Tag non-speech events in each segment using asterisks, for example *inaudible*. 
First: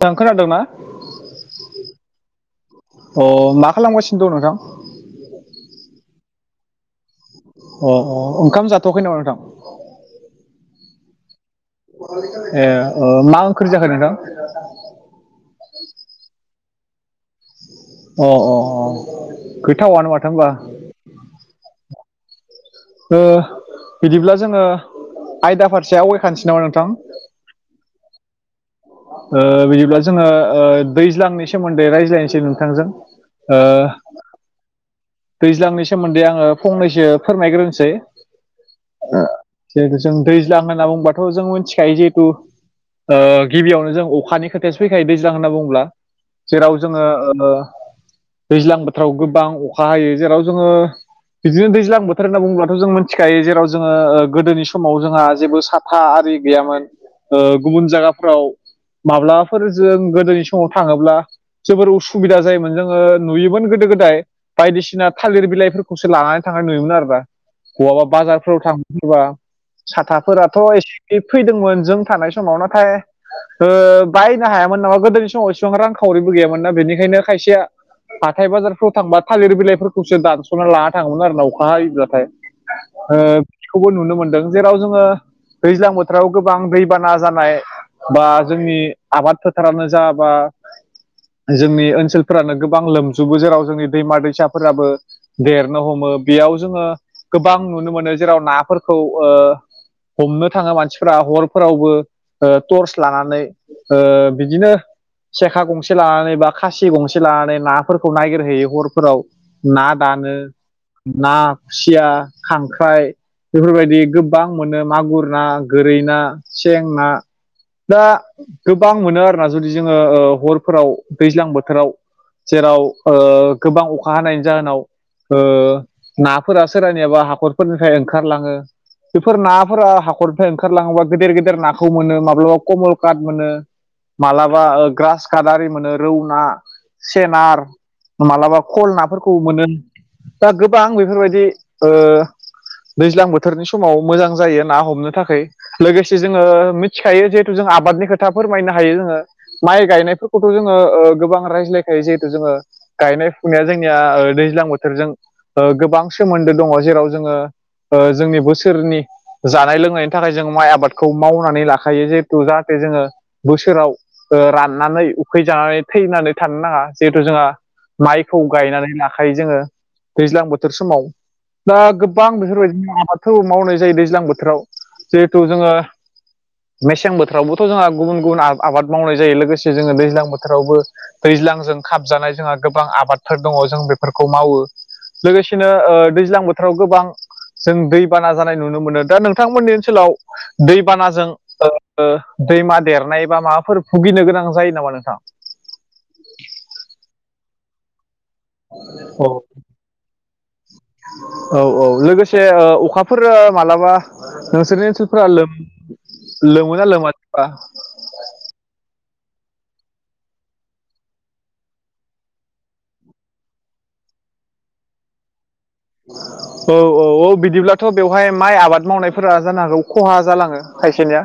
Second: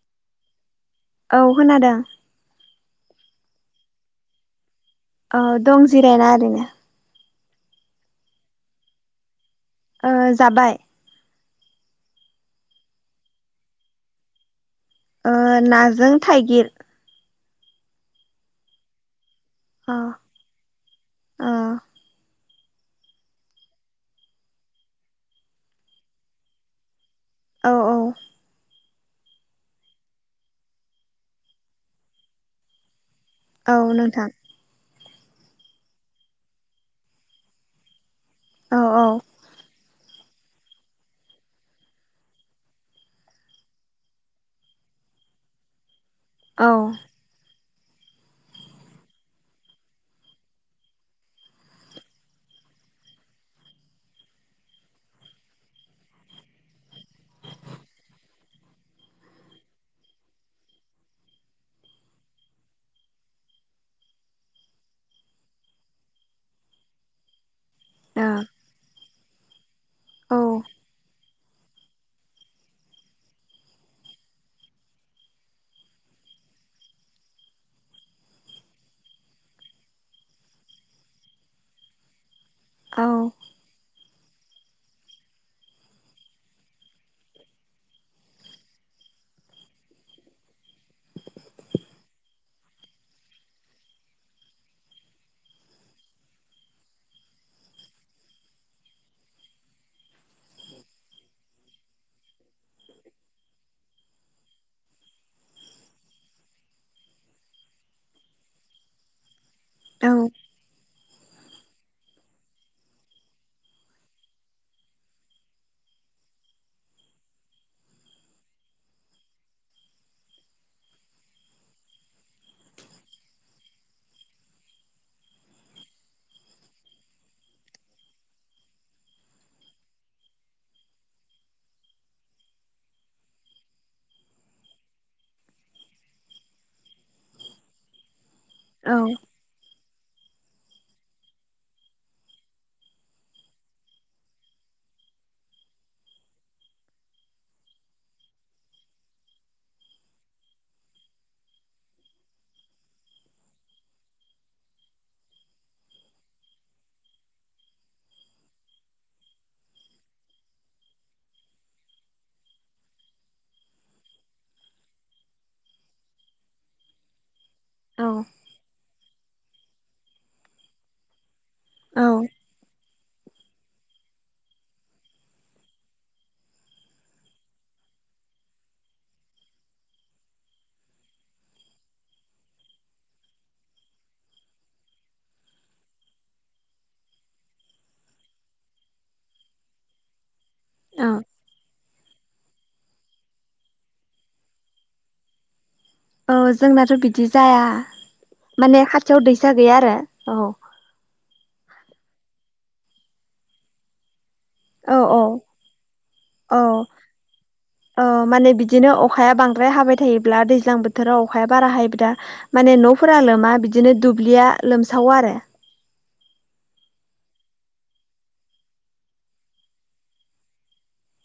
दां खोनादोंना औ खोनादों अ मा खालामगासिनो दं नोंथां? ओ दं जिरायना ओरैनो अ अ ओंखाम जाथ'वाखै नामा नोंथां? ओ जाबाय ए मा ओंख्रि जाखो नोंथां? ओ नाजों थाइगिर। अ अ अ अ खोथावानो माथो होमबा। अ ओ बिदिब्ला जोङो आयदा फारसे आवगायखानोसै नामा नोंथां? औ औ। ओ बिदिब्ला जोङो ओ दैज्लांनि सोमोन्दै रायज्लायनोसै नोंथांजों। ओ औ नोंथां दैज्लांनि सोमोन्दै आङो फंनैसो फोरमायग्रोनोसै। औ औ जों दैज्लां होनना बुंबाथ' जों मिथिखायो जिहेथु गिबियावनो जों अखानि खोथायासो फैखायो दैज्लां होनना बुंडोब्ला। औ जेराव जोङो दैज्लां बोथोराव गोबां अखा हायो। जेराव जोङो बिदिनो दैज्लां बोथोर होनना बुङोब्लाथ' जों मिथिखायो। जेराव जोङो गोदोनि समाव जोंहा जेबो सा था आरि गैयामोन। गुबुन जायगाफ्राव माब्लाफोरजोंयो गोदोनि समाव थाङोब्ला जोबोर उसुबिदा जायोमोन जोङो नुयोमोन गोदो गोदाय बायदिसिना थालिर बिलाइफोरखौसो लानानै थांनाय नुयोमोन आरोना। बहाबा औ बाजारफोराव थाङोफोरबा। औ साथाफोराथ' एसे फैदोंमोन जों थानाय समाव। नाथाय बायनो हायामोन नामा गोदोनि समाव एसेबां रांखावरिबो गैयामोनना। बेनिखायनो खायसे हाथाय बाजारफोराव थांबा थालिर बिलाइफोरखौसो दानस'ना लाना थाङोमोन आरोना अखा हायोब्लाथाय। औ ओ खौबो नुनो मोनदों। जेराव जोङो दैज्लां बोथोराव गोबां दैबाना जानाय सा जोंनि आबाद फोथारानो जा बा जोंनि ओनसोलफोरानो गोबां लोमजोबो। जेराव जोंनि दैमा दैसाफोराबो देरनो हमो बेयाव जोङो गोबां नुनो मोनो। जेराव नाफोरखौ ओ हमनो थाङो मानसिफोरा हरफोरावबो टर्स लानानै। ओ बिदिनो सेखा गंसे लानानै बा खासि गंसे लानानै नाफोरखौ नागिरहैयो हर फोराव ना दानो। ना, खुसिया, खांख्राइ बेफोरबायदि गोबां मोनो मागुर ना गोरै ना सें ना दा गोबां मोनो आरोना। जुदि जोङो ओ हरफोराव दैज्लां बोथोराव जेराव ओ गोबां अखा हानायनि जाहोनाव ओ नाफोरा सोरनियाबा हाखरफोरनिफ्राय ओंखारलाङो। बेफोर नाफोरा हाखरनिफ्राय ओंखारलाङोबा गेदेर गेदेर नाखौ मोनो माब्लाबा कमल काट मोनो। मालाबा ग्रास काप आरि मोनो रौ ना सेनार मालाबा खल औ नाफोरखौ मोनो। दा गोबां बेफोरबायदि दैज्लां बोथोरनि समाव मोजां जायो ना हमनो थाखै। लोगोसे जोङो मिथिखायो जिहेथु जों आबादनि खोथा फोरमायनो हायो जोङो। माइ गायनायफोरखौथ' ओ जोङो गोबां रायज्लायखायो। जिहेथु जोङो गायनाय फुनाया जोंनिया दैज्लां बोथोरजों गोबां सोमोन्दो दङ। जेराव जोङो ओ जोंनि बोसोरनि जानाय लोंनायनि थाखाय जों माइ आबादखौ मावनानै लाखायो। जिहेथु जाहाथे जोङो बोसोराव राननानै उखै जानानै थैनानै थानो नाङा। जिहेथु जोंहा औ माइखौ गायनानै लाखायो जोङो दैज्लां बोथोर समाव। दा गोबां बेफोरबायदिनो आबादखौ मावनाय जायो दैज्लां बोथोराव। जिहेथु जोङो मेसें बोथोरावबोथ' जोंहा गुबुन गुबुन आबाद मावनाय जायो। लोगोसे जोङो दैज्लां बोथोरावबो दैज्लांजों खाबजानाय जोंहा गोबां आबादफोर दङ जों बेफोरखौ मावो। लोगोसेनो ओ दैज्लां बोथोराव गोबां जों दैबाना जानाय नुनो मोनो। दा नोंथांमोननि ओनसोलाव औ दैबानाजों ओ दैमा देरनाय बा माबाफोर भुगिनो गोनां जायो नामा नोंथां? औ जोंनाथ' बिदि जाया माने खाथियाव दैसा गैया आरो औ। औ औ लोगोसे अखाफोर मालाबा नोंसोरनि औ ओनसोलफोरा लोम लोमोना लोमा? ओ माने बिदिनो अखाया बांद्राय हाबाय थायोब्ला दैज्लां बोथोराव अखाया बारा हायोब्ला माने न'फोरा लोमा बिदिनो दुब्लिया लोमसावो आरो। *unintelligible* औ औ औ बिदिब्लाथ' बेवहाय माइ आबाद मावनायफोरा जानो हागौ खहा जालाङो खायसेनिया?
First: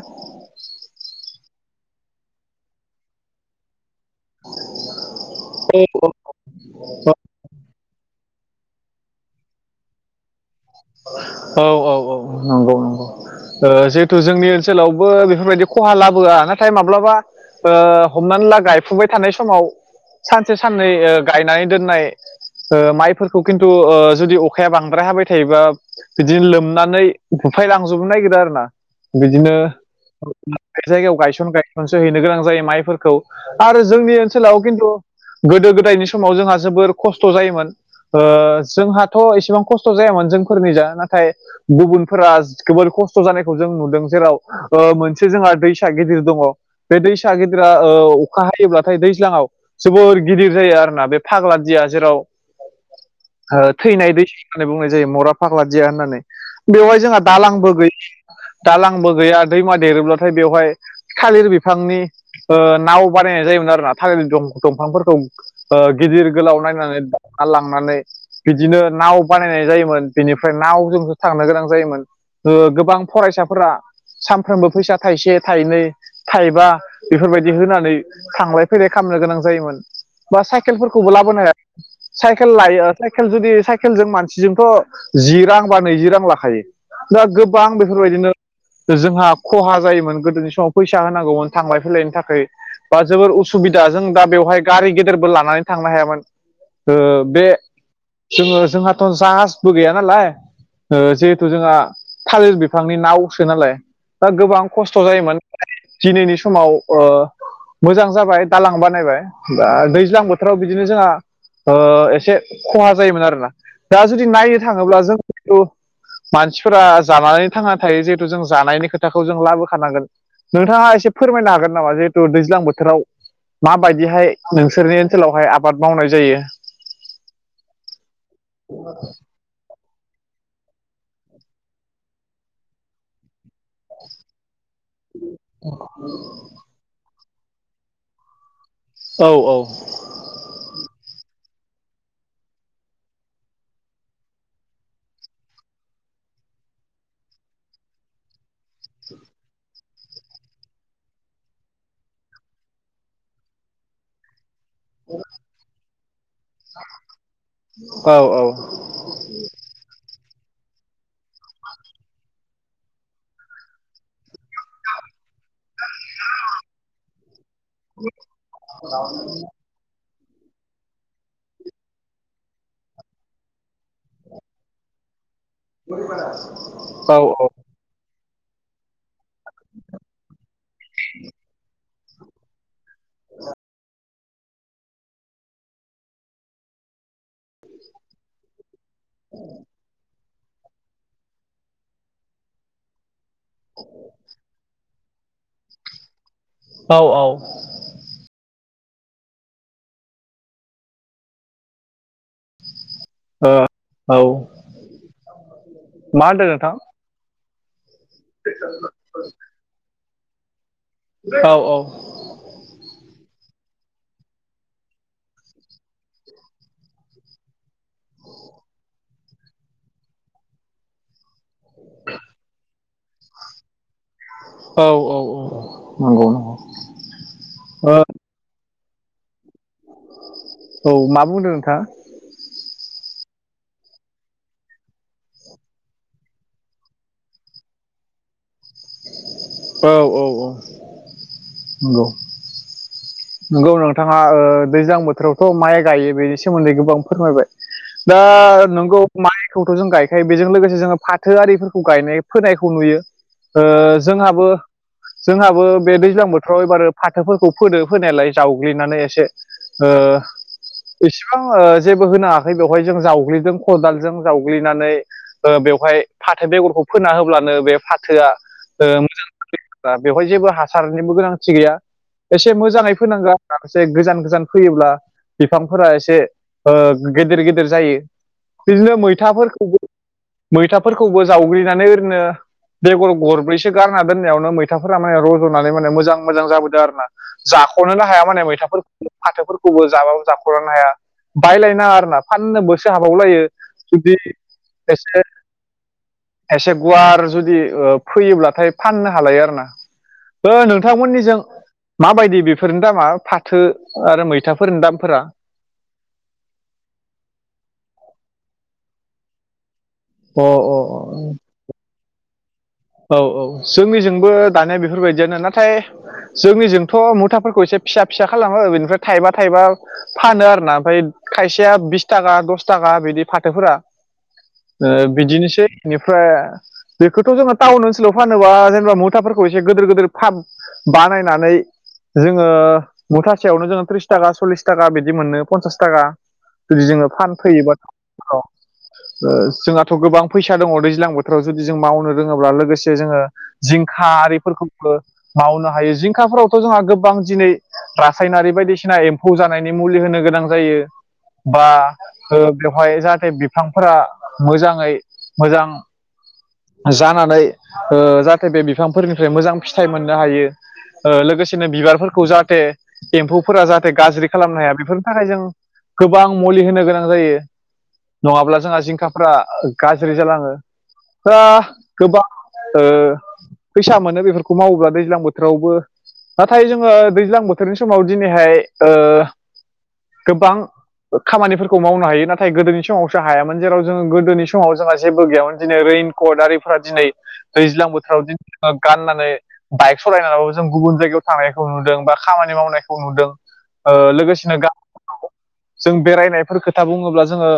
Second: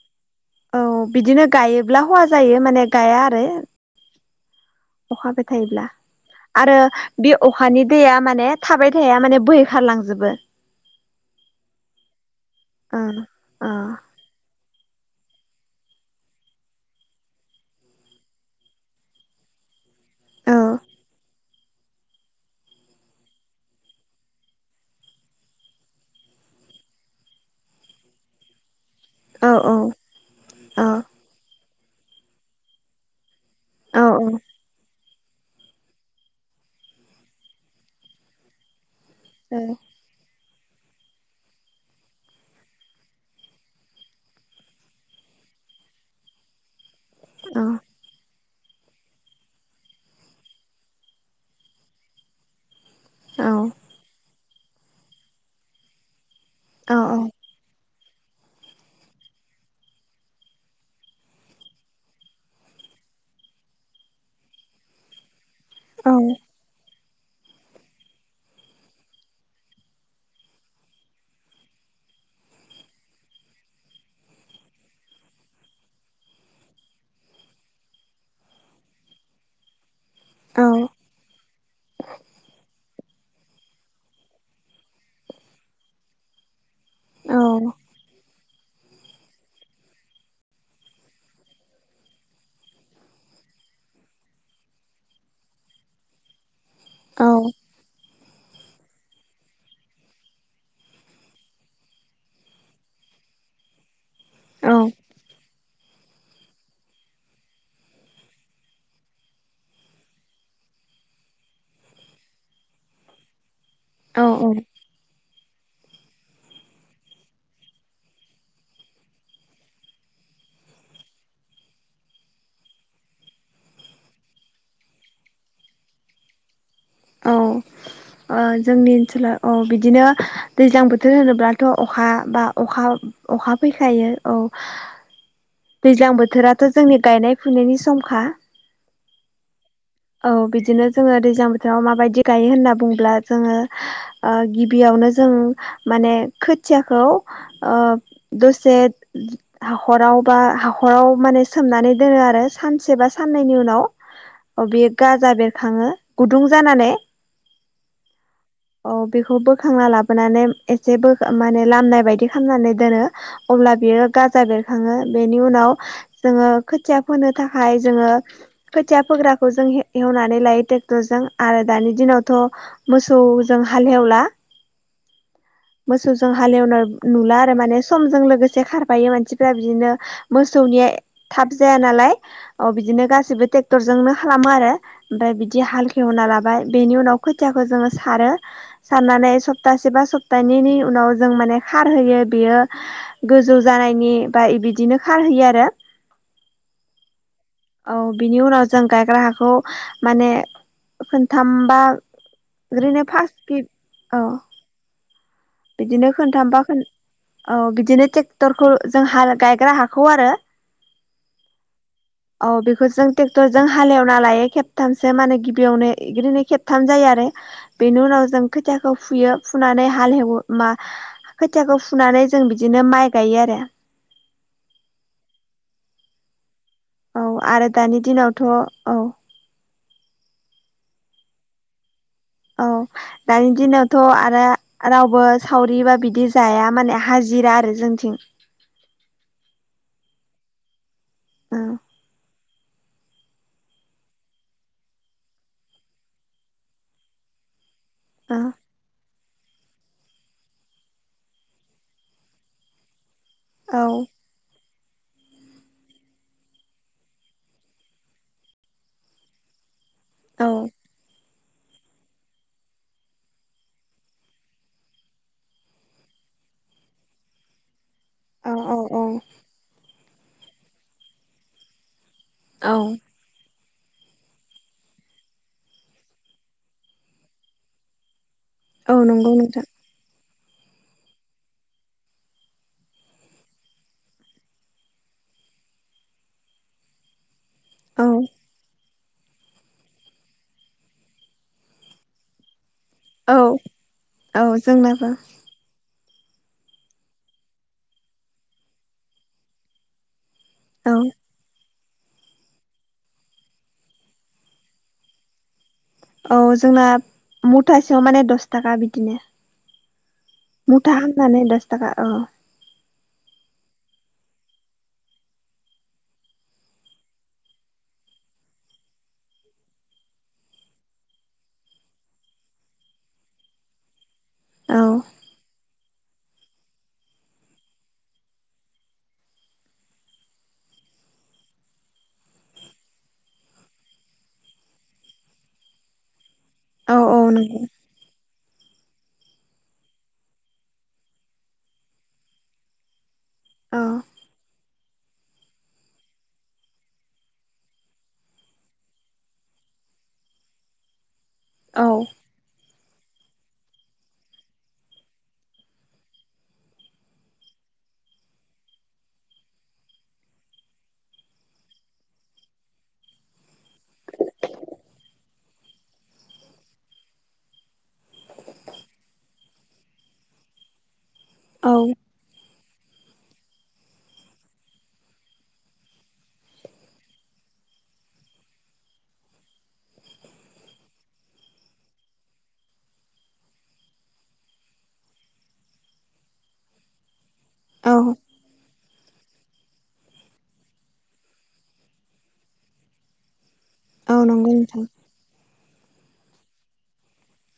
औ बिदिनो गायोब्ला हया जायो माने गाया आरो। अखा हाबाय थायोब्ला आरो बे अखानि दैया माने थाबाय थाया माने बोहैखारलांजोबो औ औ औ नंगौ ओ नंगौ ओ जे जोंनि ओनसोलावबो बेफोरबायदि खहा लाबोआ नाथाय माब्लाबा ओ हमनानै ला गायफुबाय थानाय समाव सानसे औ साननै ओ गायनानै दोननाय ओ माइफोरखौ खिन्थु ओ जुदि अखाया बांद्राय हाबाय थायोबा बिदिनो लोमनानै बुफायलांजोबनो नागिरो आरो ना औ बिदिनो औ बे जायगायाव गायसन गायसनसो हैनो गोनां जायो माइफोरखौ आरो औ जोंनि ओनसोलाव खिन्थु गोदो गोदायनि समाव जोंहा जोबोर खस्थ' जायोमोन ओ जोंहा थ' औ एसेबां खस्थ' जायामोन जोंफोरनि जा नाथाय गुबुनफोरा जोबोर खस्थ' जानायखौ जों नुदों जेराव ओ मोनसे जोंहा दैसा गिदिर दङ। बे दैसा गिदिरा औ अखा हायोब्लाथाय दैज्लाङाव जोबोर गिदिर जायो आरोना बे फाग्लादिया जेराव औ ओ थैनाय दैखोनो होननानै बुंनाय जायो मरा फाग्ला जिया होननानै। बेवहाय औ जोंहा दालांबो गोयि गैया दालांबो गैया दैमा देरोब्लाथाय बेवहाय थालिर बिफांनि ओ नाव बानायनाय जायोमोन आरोना थालिर दं दंफांफोरखौ। ओ औ गिदिर गोलाव नायनानै दावखारलांनानै बिदिनो नाव बानायनाय जायोमोन। बेनिफ्राय नावजोंसो थांनो गोनां जायोमोन ओ गोबां फरायसाफोरा सानफ्रोमबो फैसा थाइसे थाइनै थाइबा बेफोरबायदि होनानै थांलाय फैलाय खालामनो गोनां जायोमोन। बा साइकेलफोरखौबो लाबोनो हाया साइकेल लायो साइकेल जुदि साइकेलजों मानसिजोंथ' जि रां बा नैजि रां लाखायो दा गोबां बेफोरबायदिनो जोंहा खहा जायोमोन गोदोनि समाव फैसा होनांगौमोन थांलाय फैलायनि थाखाय बा जोबोर उसुबिदा जों दा बेवहाय गारि गेदेरबो लानानै थांनो हायामोन। ओ बे जोंङो जोंहाथ' जाहाजबो गैया नालाय ओ जिहेथु जोंहा थालिर बिफांनि नावसो नालाय दा गोबां खस्थ' जायोमोन दिनैनि समाव ओ मोजां जाबाय दालां बानायबाय बा दैज्लां बोथोराव बिदिनो जोंहा ओ एसे खहा जायोमोन आरोना दा औ जुदि नायनो थाङोब्ला जों जेटु मानसिफोरा जानानै थांना थायो जिहेथु जों जानायनि खोथाखौ जों लाबोखानांगोन। नोंथाङा एसे फोरमायनो हागोन नामा? जिहेथु दैज्लां बोथोराव माबायदिहाय नोंसोरनि ओनसोलावहाय आबाद मावनाय जायो। औ ओ जोंनि ओनसोला औ बिदिनो दैज्लां बोथोर होनोब्लाथ' अखा बा अखा अखा फैखायो औ दैज्लां बोथोराथ' जोंनि गायनाय फुनायनि समखा औ औ औ बिदिनो जोंङो दैज्लां याव माबायदि गायो होनना बुंब्ला जोंङो ओ गिबियावनो जों माने खोथियाखौ ओ दसे हाखराव बा हाखराव माने सोमनानै दोनो आरो सानसे बा साननैनि उनाव *inaudible* अ बेयो गाजा बेरखाङो गुदुं जाना नै औ औ बेखौ बोखांना लाबोनानै एसे बो माने लामनाय बायदि खालामनानै दोनो। अब्ला बियो गाजा बेरखाङो बेनि उनाव जोंङो खोथिया फोनो थाखाय जोंङो खोथिया फोग्राखौ जों हे हेवनानै लायो। ट'जों आरो दानि दिनावथ' मोसौजों हालेवला मोसौजों हालेवनाय औ नुला आरो माने समजों लोगोसे खार दायो मानसिफ्रा बिदिनो मोसौनिया थाब जाया नालाय औ बिदिनो गासिबो ट्रेक्टरजोंनो खालामो आरो ओमफ्राय बिदि हाल खेवना लाबाय बेनि उनाव खोथियाखौ जोंङो सारो साननानै सप्तासे बा सप्तानैनि उनाव जों माने खारहयो बेयो गोजौ जानायनि बा इ बिदिनो खारहैयो आरो। औ-औ। औ बिनि उनाव जों गायग्रा हाखौ माने खोनथामबा ओरैनो फा ओ औ। बिदिनो मा होनदों खोनथामबा नोंथां खोन औ बिदिनो टेक्टरखौ जों हा गायग्रा हाखौ आरो। औ औ। औ बेखौ जों ट्रेक्टर जों हालेवना लायो खेबथामसो माने गिबियावनो इग्रिनो खेब थाम जायो आरो बेनि उनाव जों खोथियाखौ फुयो फुनानै हाल हेवो मा खोथियाखौ फुनानै जों बिदिनो माइ गायो आरो। औ औ औ औ नंगौ नंगौ। औ आरो ओ दानि दिनावथ' औ। औ मा बुंदों नोंथाङा? औ दानि दिनावथ' आरो रावबो सावरिबा बिदि जाया माने हाजिरा आरो जोंथिं औ औ औ औ नंगौ। नंगौ नोंथाङा ओ दैज्लां बोथोरावथ' माइ गायो बेनि सोमोन्दै गोबां फोरमायबाय। दा औ नोंगौ। माइखौथ' जों गायखायो बेजों लोगोसे जोङो फाथोआरिफोरखौ गायनाय फोनायखौ नुयो। ओ औ जोंहाबो जोंहाबो बे दैज्लां बोथोराव एबार फाथोफोरखौ फोदों फोनायालाय जावग्लिनानै एसे ओ बां जेबो होनांयाखै बेवहाय जों जावग्लिदों खदालजों जावग्लिनानै बेवहाय फाथो बेगरखौ फोना होब्लानो बे फा थोया औ औ ओ औ मोजां बेवहाय जेबो हासारनिबो गोनांथि गैया एसे औ मोजाङै फोनांगोन माखासे गोजान गोजान फैयोब्ला बिफांफोरा एसे ओ गेदेर गेदेर जायो। बिदिनो औ नंगौ नोंथां मैथाफोरखौबो मैथाफोरखौबो जावग्लिनानै ओरैनो बेगर गरब्रैसो गारना दोननायावनो मैथाफोरा माने रज'नानै माने मोजां मोजां जाबोदों आर ना। औ जाख'नोनो हाया माने मैथाफोर फाथोफोरखौबो जाबाब जाख'नो हाया बायलायनाङा आर ना फाननो बोसोर औ हाबावलायो जुदि औ जोंनाबो एसे एसे गुवार जुदि फैयोब्लाथाय फाननो हालायो आरोना। ओ औ नोंथांमोननिजों माबायदि बेफोरनि दामा फाथो आरो मैथाफोरनि दामफोरा औ जोंना मुथासेयाव माने दस थाखा बिदिनो। अ अ मुथा अ हामनानै दस थाखा अ। औ औ जोंनिजोंबो दानिया बेफोरबायदियानो नाथाय जोंनिजोंथ' मुथाफोरखौ एसे फिसा फिसा खालामो बेनिफ्राय थाइबा थाइबा फानो आरोना ओमफ्राय खायसेया बिस थाखा दस थाखा बिदि फाथोफोरा। औ ओ बिदिनोसै बेनिफ्राय बेखौथ' जोंहा टाउन ओनसोलाव फानोबा जेनेबा मुथाफोरखौ एसे गिदिर गिदिर फाब बानायनानै जोङो मुथासेयावनो जोङो त्रिस थाखा सल्लिस थाखा बिदि मोनो पन्सास थाखा। औ जोङो औ नंगौ फानफैयोमोन। औ जोंहाथ' गोबां फैसा दङ दैज्लां बोथोराव जुदि जों मावनो रोङोब्ला लोगोसे जोङो औ जिंखा आरिफोरखौ मावनो हायो जिंखाफोरावथ' जोंहा गोबां दिनै रासायनारि बायदिसिना एम्फौ जानायनि मुलि होनो गोनां जायो। बा औ बेवहाय जाहाथे बिफांफोरा मोजाङै मोजां जानानै ओ जाहाथे बे बिफांफोरनिफ्राय मोजां फिथाइ मोननो हायो। ओ लोगोसेनो बिबारफोरखौ जाहाथे एम्फौफोरा जाहाथे गाज्रि खालामनो हाया बेफोरनि थाखाय जों गोबां मुलि होनो गोनां जायो। नंङाब्ला जोंहा जिंखाफ्रा गाज्रि जालांङो आ औ गोबां ओ फैसा मोनो बेफोरखौ मावोब्ला दैज्लां बोथोरावबो नाथाय जोंङो दैज्लां बोथोरनि समाव दिनैहाय ओ गोबां खामानिफोरखौ मावनो हायो नाथाय गोदोनि समावसो हायामोन जेराव जोंङो गोदोनि समाव जोंहा जेबो गैयामोन। दिनै रैनकट आरिफोरा दिनै दैज्लां औ बोथोराव दिनै गाननानै बाइक सालायनानैबाबो जों गुबुन जायगायाव थांनायखौ नुदों बा खामानि मावनायखौ नुदों। ओ औ नंगौ लोगोसेनो नोंथां गामि जों बेरायनायफोर खोथा बुंङोब्ला जोंङो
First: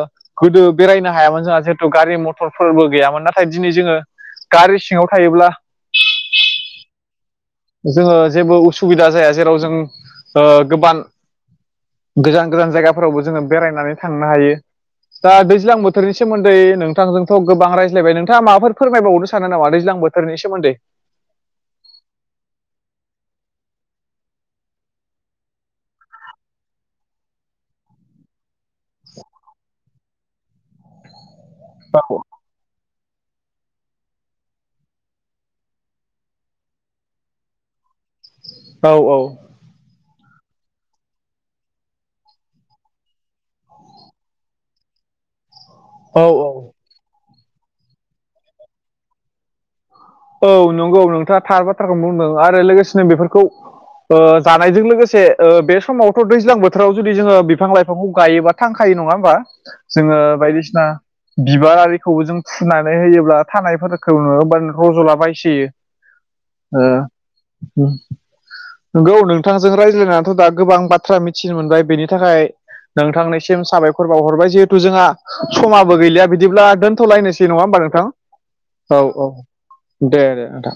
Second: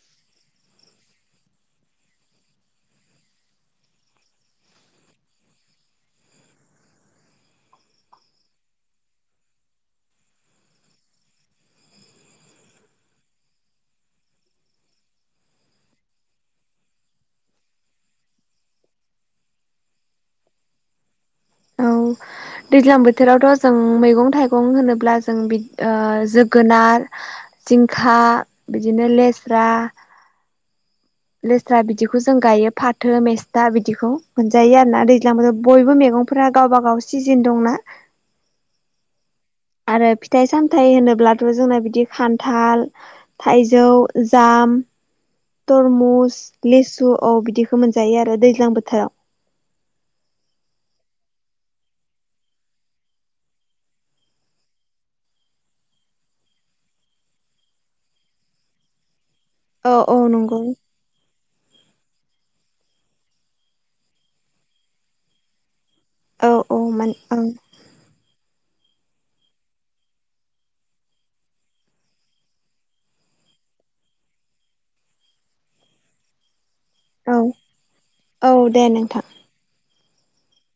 गोदो बेरायनो हायामोन जोंहा जिहेथु गारि मटरफोरबो गैयामोन नाथाय दिनै जोंङो गारि सिंङाव थायोब्ला जोंङो जेबो उसुबिदा जाया जेराव जों ओ गोबां गोजान गोजान जायगाफोरावबो जोंङो बेरायनानै थांनो हायो। दा दैज्लां बोथोरनि सोमोन्दै नोंथांजोंथ' गोबां रायज्लायबाय नोंथांङा माबाफोर फोरमायबावनो सानो नामा दैज्लां बोथोर थोरनि सोमोन्दै औ दैज्लां बोथोरावथ' जों मैगं थाइगं होनोब्ला जों बि ओ जोगोनार जिंखा बिदिनो लेस्रा लेस्रा बिदिखौ औ जों गायो फाथो मेस दा बिदिखौ मोनजायो आरोना दैज्लां बोथोर बयबो मैगंफोरा गावबा गाव सिजेन दंना औ औ। आरो फिथाइ सामथायाइ होनोब्लाथ' जोंना बिदि खान्थाल थाइजौ जाम औ तरमुस लिसु औ बिदिखौ मोनजायो आरो दैज्लां बोथोराव। औ नंगौ नोंथांङा थार बाथ्राखौनो बुंदों आरो लोगोसेनो बेफोरखौ ओ जानायजों लोगोसे ओ बे समावथ' दैज्लां बोथोराव जुदि जोंङो बिफां लाइफांखौ गायोबा थांखायो नंङा होमबानो? औ औ जोंङो नंगौ बायदिसिना बिबारारिखौबो जों फुनानै होयोब्ला थानायफोरखौ नुबा रज'लाबायसोयो औ औ ओ मान ओं उम नंगौ नोंथांजों रायज्लायनानैथ' दा गोबां बाथ्रा मिथिनो मोनबाय बेनि थाखाय नोंथांनिसिम साबायखर बाव हरबाय जिहेथु जोंहा समाबो गैलिया बिदिब्ला दोन दोनथ' औ लायनोसै नंङा होमबा नोंथां दे औ नोंथां औ दे दे नोंथां।